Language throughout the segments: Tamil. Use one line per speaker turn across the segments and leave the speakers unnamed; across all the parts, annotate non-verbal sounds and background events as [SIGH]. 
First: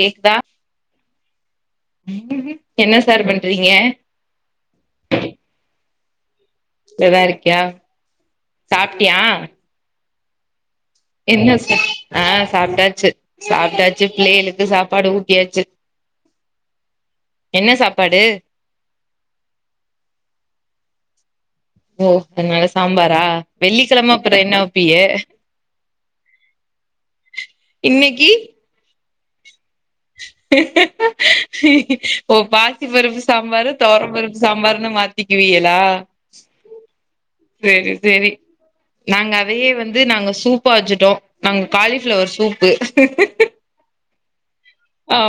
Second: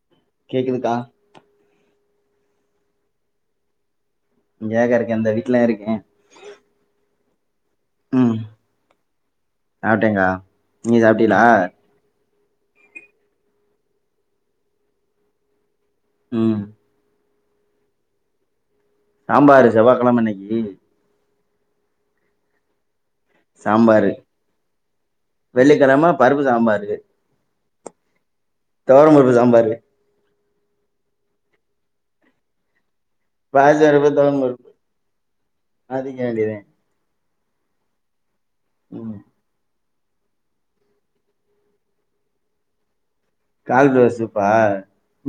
கேக்தா
கேக்குதுகா
என்ன சார் பண்றீங்க
இங்கதா இருக்கே இந்தா வீட்டுலதா இருக்கே
நல்லா இருக்கியா சாப்டியா
சாப்டேங்கா
என்ன சா ஆ சாப்டாச்சு சாப்டாச்சு பிள்ளைங்களுக்கு சாப்பாடு ஊட்டியாச்சு
ம்
என்ன சாப்பாடு
சாம்பாரு செவ்வாகிழம இன்னைக்கி
ஓ அதனால சாம்பாரா
சாம்பாரு
வெள்ளிக்கிழம அப்புறோ என்ன வப்பிய
வெள்ளிக்கெழம பருப்பு
இன்னைக்கி
தொவர பருப்பு சாம்பாரு
ஓ பாசி பருப்பு சாம்பாரு தொவர
பாசிப்பருப்பு
பருப்பு
தொவரம்
சாம்பாருனு மாத்திகிவியலா
அதுக்க வேண்டியதே
செரி செரி
ம்
நாங்க அதயே வந்து நாங்க சூ ப்பா வச்சிட்டோ நாங்க காலிஃபிளவர் சூப்பு
காலிப்ளவர் சூப்பா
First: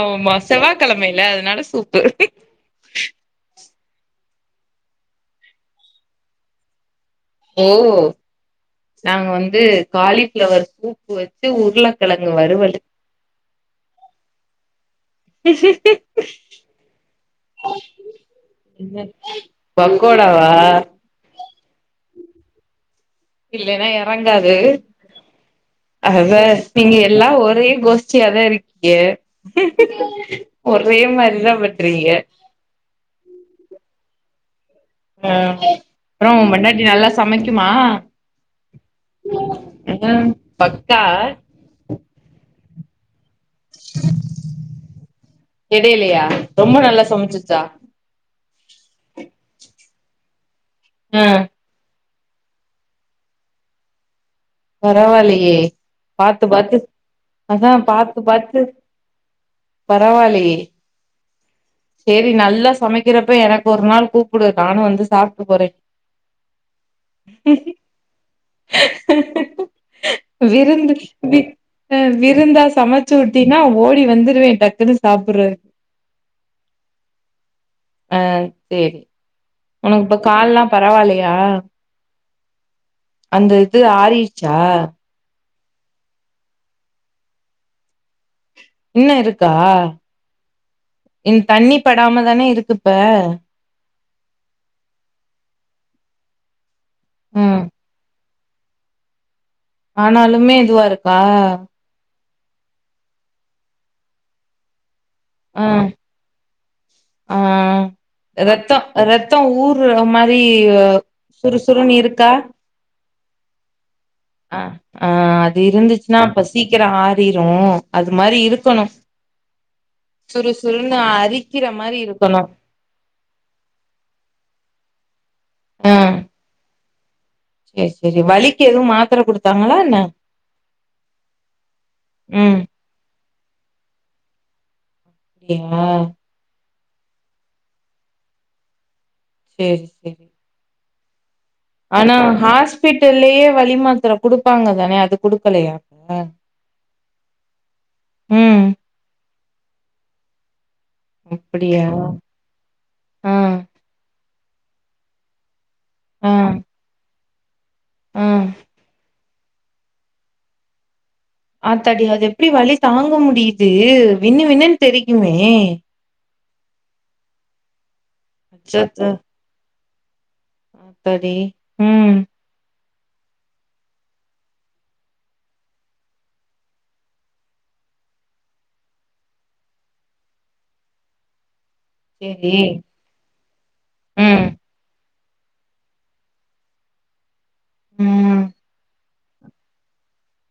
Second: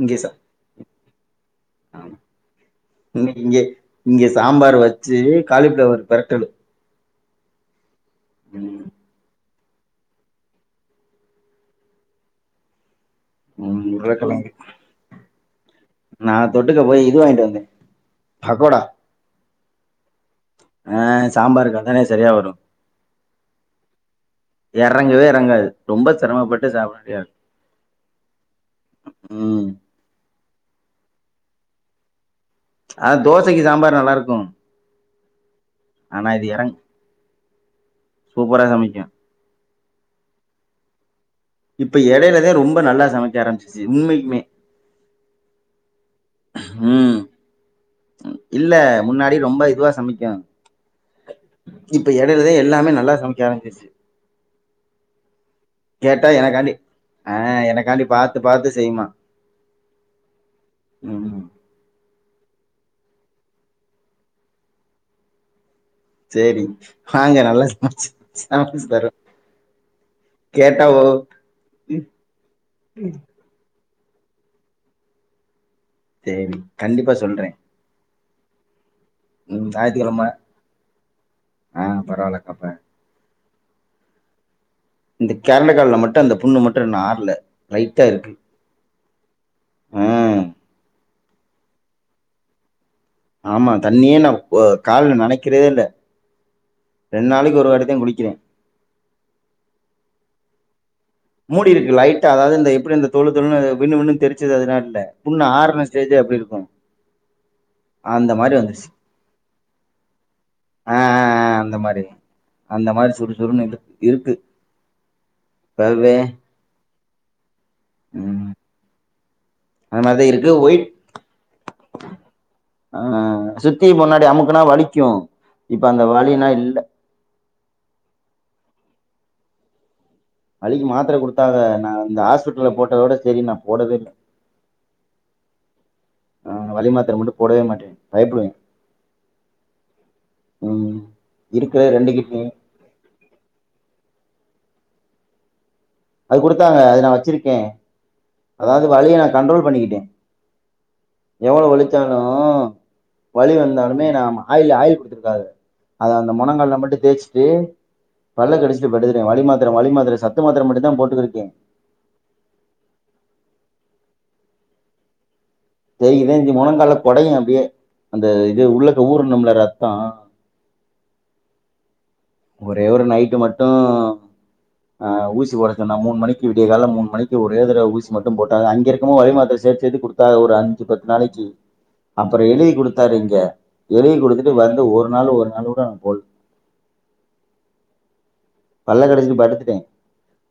இங்க சா
செவ்வாகிழமயில்ல அதனால சூப்பு
இன்னிக்கி இங்க இங்க சாம்பார் வச்சு காலிஃபிளவர் பெரட்டலு
ஓ
ம்
நாங்க வந் து காலிஃபிளவர் சூப் வச்சு உருளக்கெழங்கு வறுவலு
ம் உருளக்கிழங்கு நா தொட்டுக்க போய் இது வாங்கிட்டு வந்தே பக்கோடா
பக்கோடாவா
ஆ சாம்பாருக்கு அதானே சரியா வரு
இல்லனா எறங்காது
எறங்கவே எறங்காது ரொம்ப
அதா
சிரமப்பட்டு சாப்ட
நீங்க
வேண்டியதா
எல்லா ஒரே கோஷ்ட்டியாதா இருக்கீங்க
ம்
ஒரே மாரிதா பண்றீங்க
ஆ தோசைக்கு சாம்பார் நல்லா இருக்கு
அ
ஆனா
அப்புறோ
இது
ஒன்
எறங்
பொண்டாட்டி நல்லா சமைக்குமா
சூப்பரா சமைக்கு
அதான் பக்கா
இப்ப எடைலதா ரொம்ப நல்லா சமைக்க ஆரமிச்சிச்சு உண்மைக்குமே
எடைலயா ரொம்ப நல்லா
ம்
சமைச்சிச்சா
இல்ல முன்னாடி ரொம்ப இதுவா சமைக்கு
அ
இப்ப எடைலதே எல்லாமே நல்லா சமைக்க ஆரமிச்சிர்ச்சு
பரவாயில்லயே
கேட்டா
பாத்து
எனக்காண்டி
பாத்து
ஆ
அதா
எனக்காண்டி
பாத்து பாத்து
செய்யுமா
பரவாயில்லயே
ம்
சேரி நல்லா சமைக்கிறப்ப எனக்கு ஒரு நாள் கூப்டு நானு வந்து சாப்ட்டு போறே
சேரி வாங்க நல்லா சம்ச்சு சமச்சு தரு
விருந்து வி அ விருந்தா சமச்சு உட் டினா ஓடி வந்துருவே டக்குன்னு சாப்புறக்கு
சேரி கண்டிப்பா சொல்றே
ஆ சேரி
ம்
உனக்கு இப்ப
ஞாயித்துக்கெழம
கால்லா பரவாயில்லயா
ஆ பரவால்லக்கா ப
அந்த இது ஆறிர்ச்சா
இந்த பெரண்ட கால்ல மட்டு அந்த புண்ணு மட்டு இன்னு ஆற்ல லைட்டா இருக்கு
இன்னு இருக்கா
ம்
இந் தண்ணி படாமதான இருக் இப்ப
ஆமா தண்ணியே நா இப்போ கால்ல நனைக்கிறதே இல்ல ரெண் நாளைக்கு
ம்
ஒரு வாட்டிதா குளிக்கிறே
ஆனாலுமே இதுவா இருக்
மூடிருக்கு லைட்டா அதாவ்து இந்த எப்டி அந்த தொழு தொழுன்னு அது விண்ணு விண்ணு தெரிச்சது அதுலா இல்ல புண்ணு
ஆ
ஆர்ண ஸ்டேஜா எப்டி இருக்கு
ரெத்தோ ரெத்தோ ஊர்ற மாரி
ஆ ஆ ஆ அந்த
சுறுசுறுன்
மாரி.
இருக்கா
அந்த மாரி சுறுசுறுன்னு இழுக் இருக்கு
அ ஆ அது
இப்பவே
இருந்துச்ன்னா அப்ப சீக்கிரோ ஆரிரு அது மாரி
ம்.
இருக்கணு
அந்த மாரி தான் இருக்கு. ஒயிட்
சுறுசுறுன்னு அரிக்கிற மாரி இருக்கணு
ஆ சுத்தி முன்னாடி அமுக்குனா வலிக்கு இப்ப
ஆ
அந்த வலினா இல்ல
சேரி சேரி வலிக்கு எதூ மாத்தர குடுத்தாங்ளா என்ன
வலிக்கு மாத்தர குடுத்தாக நா இந்த
ம்
ஹாஸ்பிட்ல போட்டதோட சரி நா போடவேல்ல
அப்டியா
ஆ வலி மாத்தர மட்டு போடவே மாட்டே பயப்புடுவோ
சேரி சேரி
ம் இருக்கிற
ஆனா
கிட்னி
ஹாஸ்பிட்டல்லியே வலி மாத்ர குடுப்பாங்கதான அது குடுக்கலையா அப்ப?
அது குடுத்தாங்க அது நா வச்சிருக்கே
ம்
அதாவ்து வலிய நா கண்ட்ரோல் பண்ணிக்கிட்டே எவுளோ
அப்டியா
வலிச்சாலு
ஆ
வலி வந்தாலுமே நாம ஆயில் ஆயில் குடுத்துருக்காக அத
ஆ
அந்த மொனங்கால்ல மட்டு தேய்ச்சிட்டு
ஆ
பல்ல கடிச்ட்டு படு [UNINTELLIGIBLE] வலி மாத்தர வலி மாத்தர சத்து மாத்தர மட்டுந்தா போட்டுகுருக்கே
ஆத்தாடி அது எப்டி வலித் தாங்க முடியிது வின்னு வின்னுன் தெரிக்குமே
[UNINTELLIGIBLE] மொனங்கால்லக் கொடையு அப்டியே அந்த இது உள்ளக்க
அச்சச்சோ
ஊருனும்ள ரத்தோ
ஆத்தாடி ம்
ஒரே ஒரு நைட்டு் மட்டு ஆ ஊசி போடச்சொன்னா மூன் மணிக்கி விடிய கால மூன் மணிக்கி ஒரே தரவே ஊசி மட்டும் போட்டாக அங்கே இருக்குமோ வலி மாத்தரச் சேத் சேத்து குடுத்தாக ஒரு அஞ்சு பத் நாளைக்கி அப்பறோ
சேரி
எழுதி குடுத்தாரு இங்க எழுதி
ம்
குடுத்துட்டு வந்து ஒரு நாளு ஒரு நாளு கூட நாம் போல்ல
ம்
பல்ல கடிச்சிடு படுத்துட்டே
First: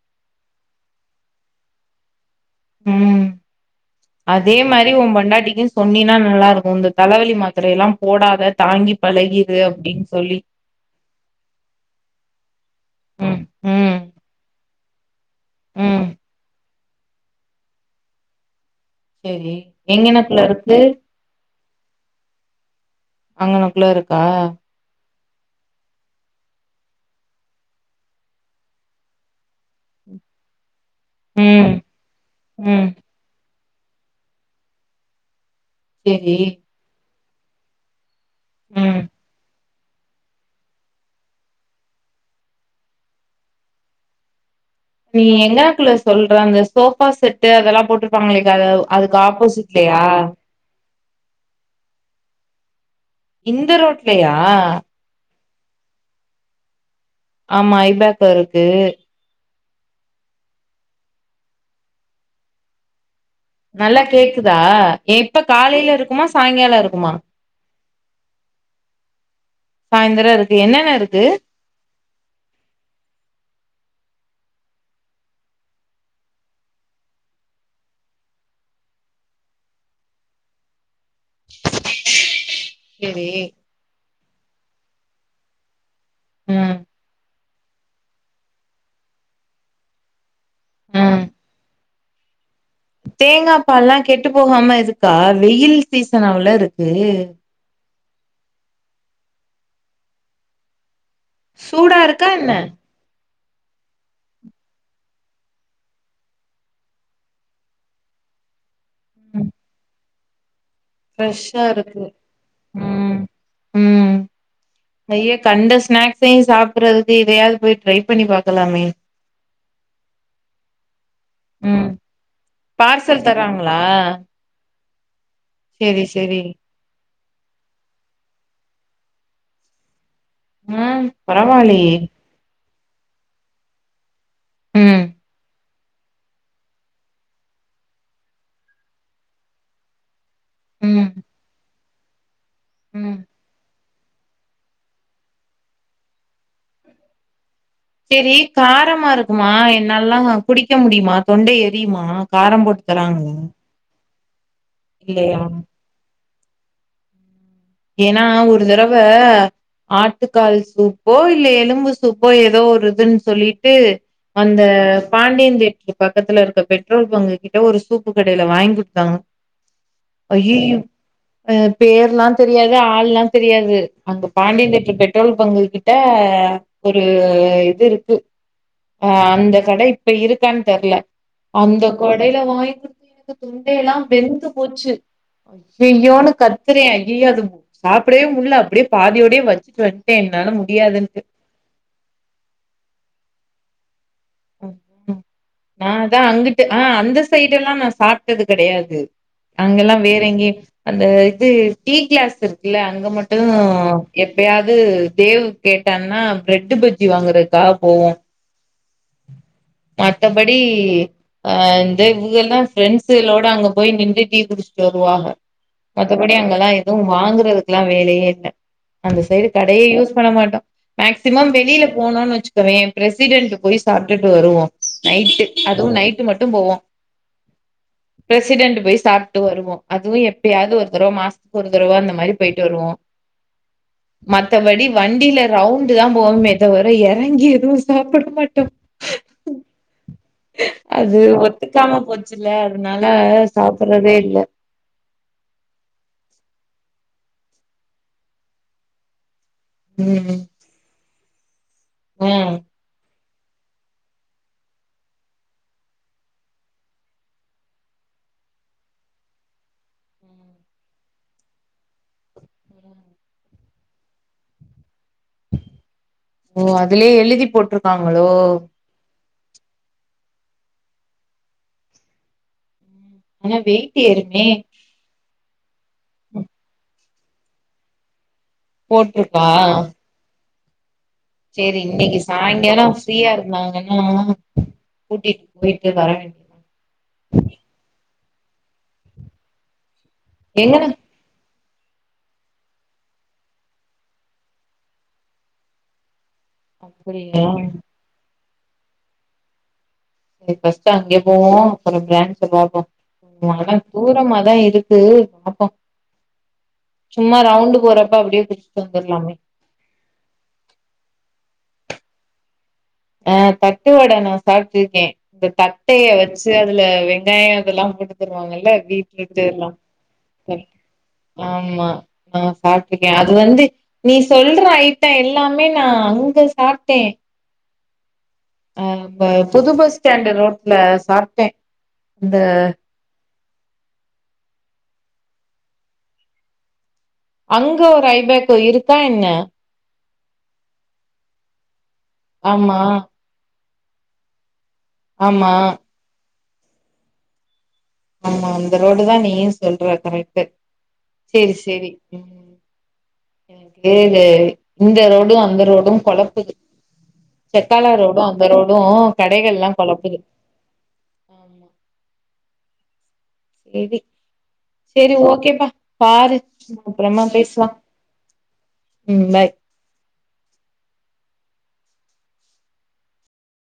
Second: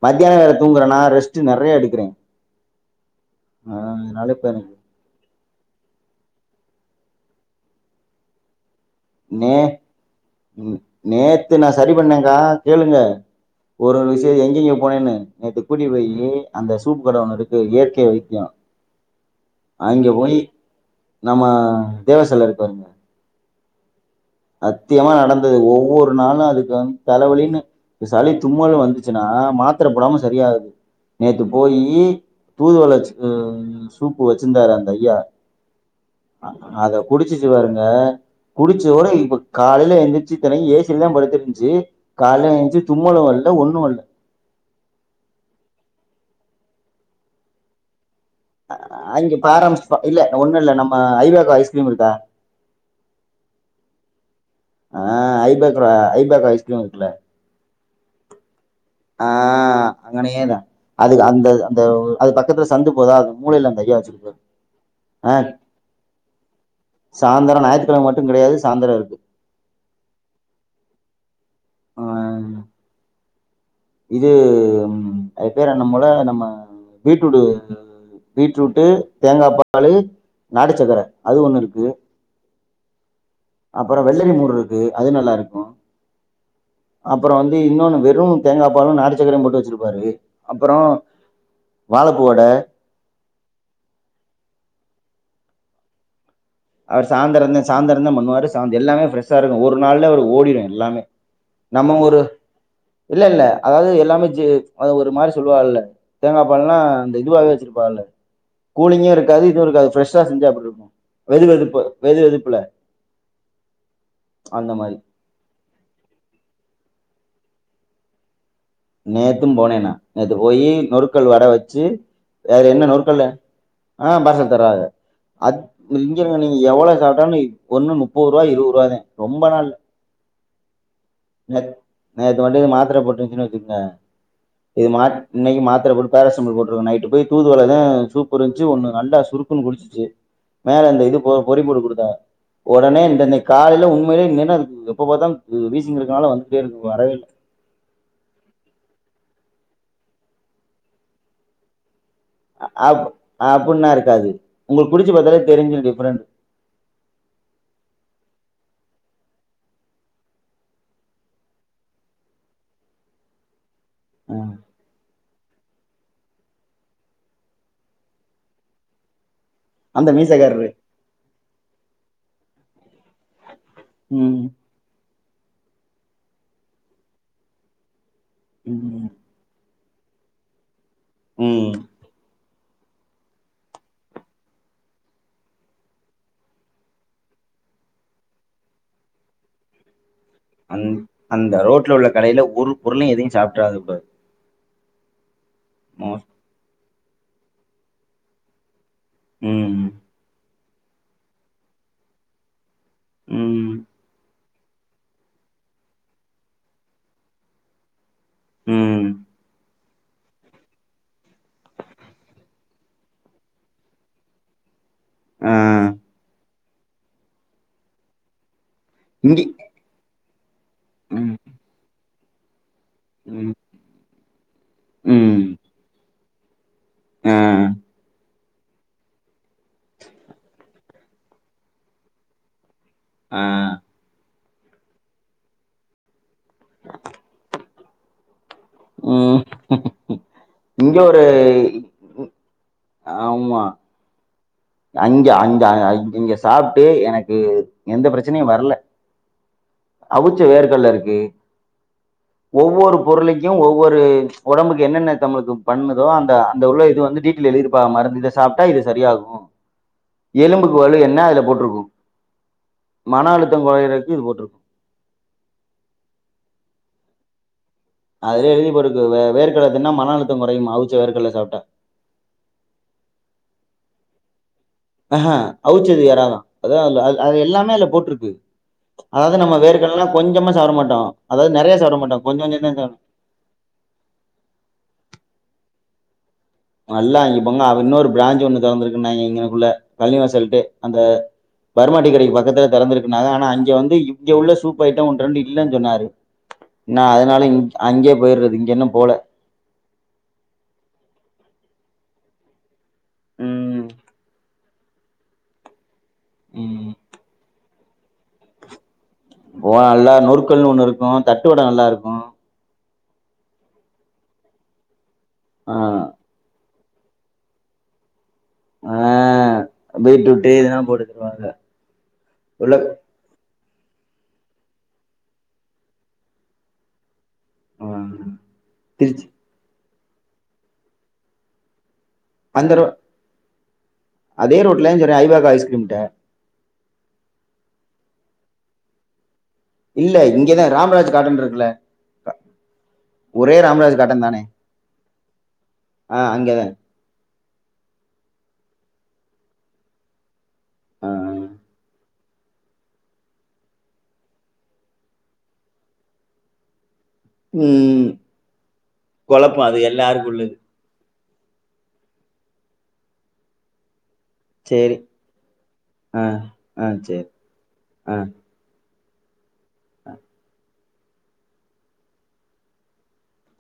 மத்யானோ வேறத் தூங்கறனா ரெஸ்ட்டு நெறைய எடுகறே
ம்
இப்ப
அதே
எனக்கு
மா ரி ஒம் பொண்டாட்டிகி சொன்னினா நல்லாருக்கு இந்தத் தலவலி மாத்திரையிலாம் போடாத தாங்கிப் பழகிரு அப்டின் சொல்லி
ம் நேத்து நா சரி பண்ணேங்கா கேளுங்க
ம்
ஒரு
ம்
ஒரு விஷ் சேரி எங்கெங்க போனேன்னு நேத்து கூட்டிரு
ம்
போயி அந்த சூப் கட ஒன்னு இருக்கு இயற்கை வைத்யோ
செரி
அங்கே போயி
எங்கனக்குள்ள இருக்கு
நம்ம தேவர்செல இருக் பாருங்க
அங்கனகுள்ள இருக்கா
சத்தியமா நடந்தது ஒவ்வொரு நாளு அதுக்கு வந் தலவலின்னு இப்ப சளி தும்மலு வந்துச்சுனா மாத்தர போடாம சரியாகாது நேத்து
ம்
போயி
ம்
தூதுவளச்சு சூப்பு வெச்சிந்தாரு அந்த ஐயா
சேரி
அதக் குடிச்சிச்சி வாருங்க குடிச்சு
ம்
ஒரேய் காலைல எந்திரிச்சி இத்தனைகு ஏ சிலதாம் படுத்துருந்ச்சி கால்ல எந்ச்சி தும்மளு வல்ல ஒன்னு வல்ல
நீ எங்கனக்குல சொல்ற அந்த சோஃபா செட்டு அதலாம் போட்ருப்பாங்ளே கதவ் அதுக்கு ஆப்போசிட்லயா
நெல்ல நம்ம ஐ பே கோ ஐஸ்கிரீம் இருக்கா
இந்த ரோட்லயா
அ ஐ பேக்கொட ஐ பேக்கோ ஐஸ்கிரீம் இருக்குல
ஆமா ஐ பேக்கோ இருக்கு
ஆ அங்கனேதா அதுக்கு அந்த அந்த அது பக்கத்துல சந்து போதா மூலையில அந்த ஐயா
நல்லா
வச்சிருப்பாரு
கேக்குதா
ஆ
எப்ப காலைல இருக்குமோ சாயங்காலோ இருக்
சாயந்தரோ ஞாயித்துக்கெழம மட்டுங் கெடையாது சாந்தரோ இருக்கு
சாயந்தரோ இருக்கு என்னென்ன இருக்கு
[UNINTELLIGIBLE] இது ம் அது பேரு என்னம்மோல நம்ம பீட்ரூடு பீட்ரூட்டு தேங்காப்பாலு நாட்டுசக்கர அதுவு ஒன்னு இருக்கு
கெரி
அப்பறோ வெள்ளரி மோர் ருக்கு அது நல்லாருக்கு
ம்
அப்பறோ வந்து இன்னோனு வெறு தேங்காப்பாலு நாட்டுச் சக்கரையும் போட்டு வெச்சிருப்பாரு அப்பறோ வாழப்பூ வட
தேங்காப்பால்லாங் கெட்டு போகாம இதுக்கா வெயில் சீசன் அவளருக்
அவர் சாந்தரந்தே சாந்தரந்தேம் பண்ணுவாரு சாந் எல்லாமே ஃப்ரெஷ்ஷா இருகு ஒரு நாள்ல அவுரு ஓடிரு எல்லாமே நம்ம
சூடா
ஒரு
இருக்கா என்ன
இல்ல இல்ல அதாவ்து எல்லாமே ஜே அத ஒரு மாரி சொல்லுவால்ல தேங்காப்பால்லா அந்த இதுவாவவே வெச்சிருப்பாகல்ல கூலிங்கு இருக்காது இதுவு இருக்காது ஃப்ரெஷ்ஷா செஞ்சா எப்புட்ருக்கு
ஃப்ரெஷா இருக்கு ம் ம்
அந்த மாதிரி
ஐயக் கண்ட ஸ்நாக்ஸையு சாப்பிறதுக்கு இதையாது போய் ட்ரைப் பண்ணி பாக்கலாமே
நேத்தும் போனே நா நேத்து போய் நொருக்கல் வட வச்சு
ம்
வேற என்ன
பார்சல்
நொருக்கல
தராங்களா
ஆ பார்சல் தராரு அக்
சேரி
இங்க
சேரி
நீங்க எவ்ளோ சாப்ட்டாலு ஒன்னு முப்போரூவா இருவோரூவாதே ரொம்பலா இல்ல
அ பரவால்லியே
நேத்து மட்டு இது மாத்தர போட்டுருச்சின்னு வச்சுக்ங்க இது
ம்
மாத் இன்னைக்கு மாத்தர போட் பேராசிமல் போட்டிருக்கு நைட்டு போய் தூதுவலத சூப்பு இருந்துச்சு ஒன்னு நல்லா சுருக்குன்னு குடிச்சுசு மேல இந்த
ம்
இது பொ பொறிப்போட்டு குடுத்த ஒடனே
ம்
இந்த இன்னிக் காலைல உண்மையிலே இல்லேன்ன அது எப்ப பாத்தாலு வீசிங் இருக்கனால வந்துட்டே இருக்கு இப்ப வரவே இல்ல
செரி காரமா இருக்குமா என்னால்லா குடிக்க முடியுமா தொண்ட எரியுமா காரம்
அ
போட்டு
அப்
தராங்களா
அப்டின்னா இருக்காது உங்களுக் குடிச்சு
இல்லையா
பாத்தாலே தெரிஞ்சுரு டிஃப்ரெண்ட்
ஏனா ஒரு தடவ ஆட்டுக்கால் சூப்போ இல்ல எலும்பு சூப்போ எதோ ஒருதுன்னு சொல்லிட்டு அந்த பாண்டியன் தேட்ரு பக்கத்துல இருக்க பெட்ரோல் பங்கு கிட்ட ஒரு சூப்பு கடைல வாய்ங் குடுத்தாங்க
அந்த மீசக்காரரு
ஐயோயோ அ பேர்ல்லா தெரியாது ஆள்ல்லா தெரியாது அங்க
ம்
பாண்டியன் தேட்ரு பெட்ரோல் பங்கு கிட்ட ஒரு இது இருக்கு ஆ
ம்
அந்த கடை இப்ப இருக்கான்னு தெர்ல
ம்
அந்த கடைல வாய்ங் கு தொண்டைய எல்லா வெந்து போச்சு ஐயயோன்னு கத்துற ஐயயோ அது சாப்டவே முல்ல அப்டியே பாதியோடயே வச்சிட்டு வந்ட்டே என்னால
அந்
முடியாதுன்ட்டு
அந்த ரோட்ல உள்ள கடைல ஒரு பொருளயு எதையு சாப்புட்றாதபா
ஆ அதா
மோஸ்
அங்குட்டு ஆ அந்த சைடுல்லா நா சாப்ட்டது கெடையாது
ம்
அங்கெல்லா வேற எங்கயு அந்த இது டீ கிளாஸ் இருக் குல்ல அங்க மட்டு
ம்
எப் ப்பயாது தேவ் கேட்டான்னா பிரெட்டு் பஜ்ஜி வாங்கறக்காக போவோ
ம்
மத்தபடி அ இந்த இங்கெல்லா ஃப்ரெண்ட்ஸுகளோட அங்க போய் நின்னு டீ குடிச் ட்டு வருவாக
ஆ
மத்தபடி அங்கெல்லா எதுவு வாங்குறதுக்குல்லா வேலையே இல்ல அந்த
இங்கி
சைடு கடையே யூஸ் பண்ண மாட்டோ
ம்
மேக்சிமம் வெளில போனோனு வச்சுக் கோவே
ம்
பிரசிடென்ட் போய் சாப்ட்டுட்டு வருவோ
ம்
நைட்டு அதுவு நைட்டு மட்டு போவோ
ஆ
பிரசிடண்ட் போய் சாப்ட்டு வருவோ அதுவு எப்பயாவ்து ஒரு தடவ மாசத்துக்கு ஒரு தடவ அந்த மாரி போயிட்டு வருவோ
ஆ
மத்தபடி வண்டில ரவுண்ட்தா போவோமே தவிர எறங்கி எதுவு சாப்புட மாட்டோ
ம் இங்க
அது
ஒரு
ஒத்துக்காம போச்சுல்ல அதனால
ஆமா
சாப்புடுறதே இல்ல
அங்க அங்க அ இங்க சாப்ட்டு எனக்கு எந்த பிரச்சனையு வர்ல அவுச்ச
ம்
வேர்கல்ல இருக்கு
ம்
ஒவ்வொரு பொருளைக்கு ஒவ்வொரு ஒடம்புக்கு என்னென்ன தமளுக்கு பண்ணுதோ அந்த அந்த உள்ள இது வந்து டீடெயில் எழுதிருப்பா மருந்து இத சாப்ட்டா இது சரியாகு எலும்புக்கு வலு என்ன அதுல போட்டிருக்கு மன அழுத்தம் கொறைறக்கு இது போட்டிருக்கு
ஓ அதுலயே எழுதி போட்டிரு
அதுலே எழுதிப்போட்ருக்கு வே வேர்கல்ல தின்னா மன அழுத்தொ கொறையுமா அவுச்ச வேர்க்கல்ல சாப்ட்டா
ஆனா வெயிட்டு ஏறுமே
அஹ அவுச்சது ஏறாதா அதா அதுல அ அது எல்லாமே அல்ல போட்டிருக்கு அதாவது நம்ம
போட்ருக்கா
வேர்கடலாம் கொஞ்சமா சாப்ட மாட்டோம் அதாவது நெறையா
சேரி
சாப்ட
இன்னைக்கு
மாட்டோம் கொஞ்ச கொஞ்ச தா
சாயங்காலோ
சாப்
ஃப்ரீயா இருந்தாங்கன்னா கூட்டிட்டு போயிட்டு வர வேண்டி
நல்லா இங்க பொங்கா அவ இன்னொரு பிராஞ்சி ஒண்ணு தொறந்திருக்குன்னாங்க இங்கனக்குள்ள பள்ளி வாசல்ட்டே
எங்கன
அந்த பர்மா டீ கடைக்கு பக்கத்துல தெறந்திருக்குனாங்க ஆனா அங்க வந்து இங்க உள்ள சூப் ஐட்டம் ஒன்ன ரெண்டு இல்லன் சொன்னாரு நா அதனால
அப்டியா
இ அங்கயே போயிறது இங்க இன்னும் போல
இன்னைக்கு ஃபஸ்ட்டு அங்கே போவோம் அப்புறம் பிராண்ட்ஸ் ஒரு நாள் போ ஆனா
ம்
தூரமா தா இருக் து வாப்பா
ம்
சும்மா ரவுண்டு் போறப்ப அப்டே குடிச்சிட்டு வந்தறலாமே
ஓ அல்லா நொறுக்கல்னு ஒண்ணு இருக்கும் தட்டுவடம் எல்லா இருக்கும்
ஆ தட்டுவட நா சாப்பிட்டுருக்கேன் இந்த
ஆ
தட்டைய வச் சி அதுல வெங்காயம் அதெல்லா கொடுத்துருவாங்க இல்ல
ஆ
வீட்ல இருந்து எல்லாம்
பீட்ரூட்டு இதெல்லாம் போட்டு தருவாங்க
ஆமா நா
உள்ள
சாப்ட்டுருக்கேன் அது வந்து நீ சொல்ற ஐட்டம் எல்லாமே நா அங்க சாப்ட்டேன்
ம்
ஆ ப புது பஸ் ஸ்டேண்டு் ரோட்ல சாப்ட்டன் இந்த
அந்த ரோ அதே ரோட்லன் சொல்ற ஐவாக்கு ஐஸ்கிரீம்ட்ட
அங்க ஒரு ஐபேக்கு இருக்கா என்ன
இல்ல இங்கதா ராம்ராஜ் காட்டன் இருக்குல்ல
ஆமா
ஒரே ராம்ராஜ் காட்டன் தானே
ஆமா
ஆ அங்கதா
ஆமா அந்த ரோடு தா நீயும் சொல்ற கரெட்டு
ஆ
செரி செரி ம் ஏது இந்த ரோடும் அந்த ரோடும் கொழப்புது தெக்காளா
ம்
ரோடும் அந்த ரோடும்
குழப்பம் அது
கடைகள்லாம் கொழப்புது
எல்லாருக்கும் உள்ளது
ஆமா செரி
சரி
செரி ஓகேப்பா
ஆ
பாரு
ஆ
அப்பறமா
சரி
பேசலா ம் பாய்
ஆ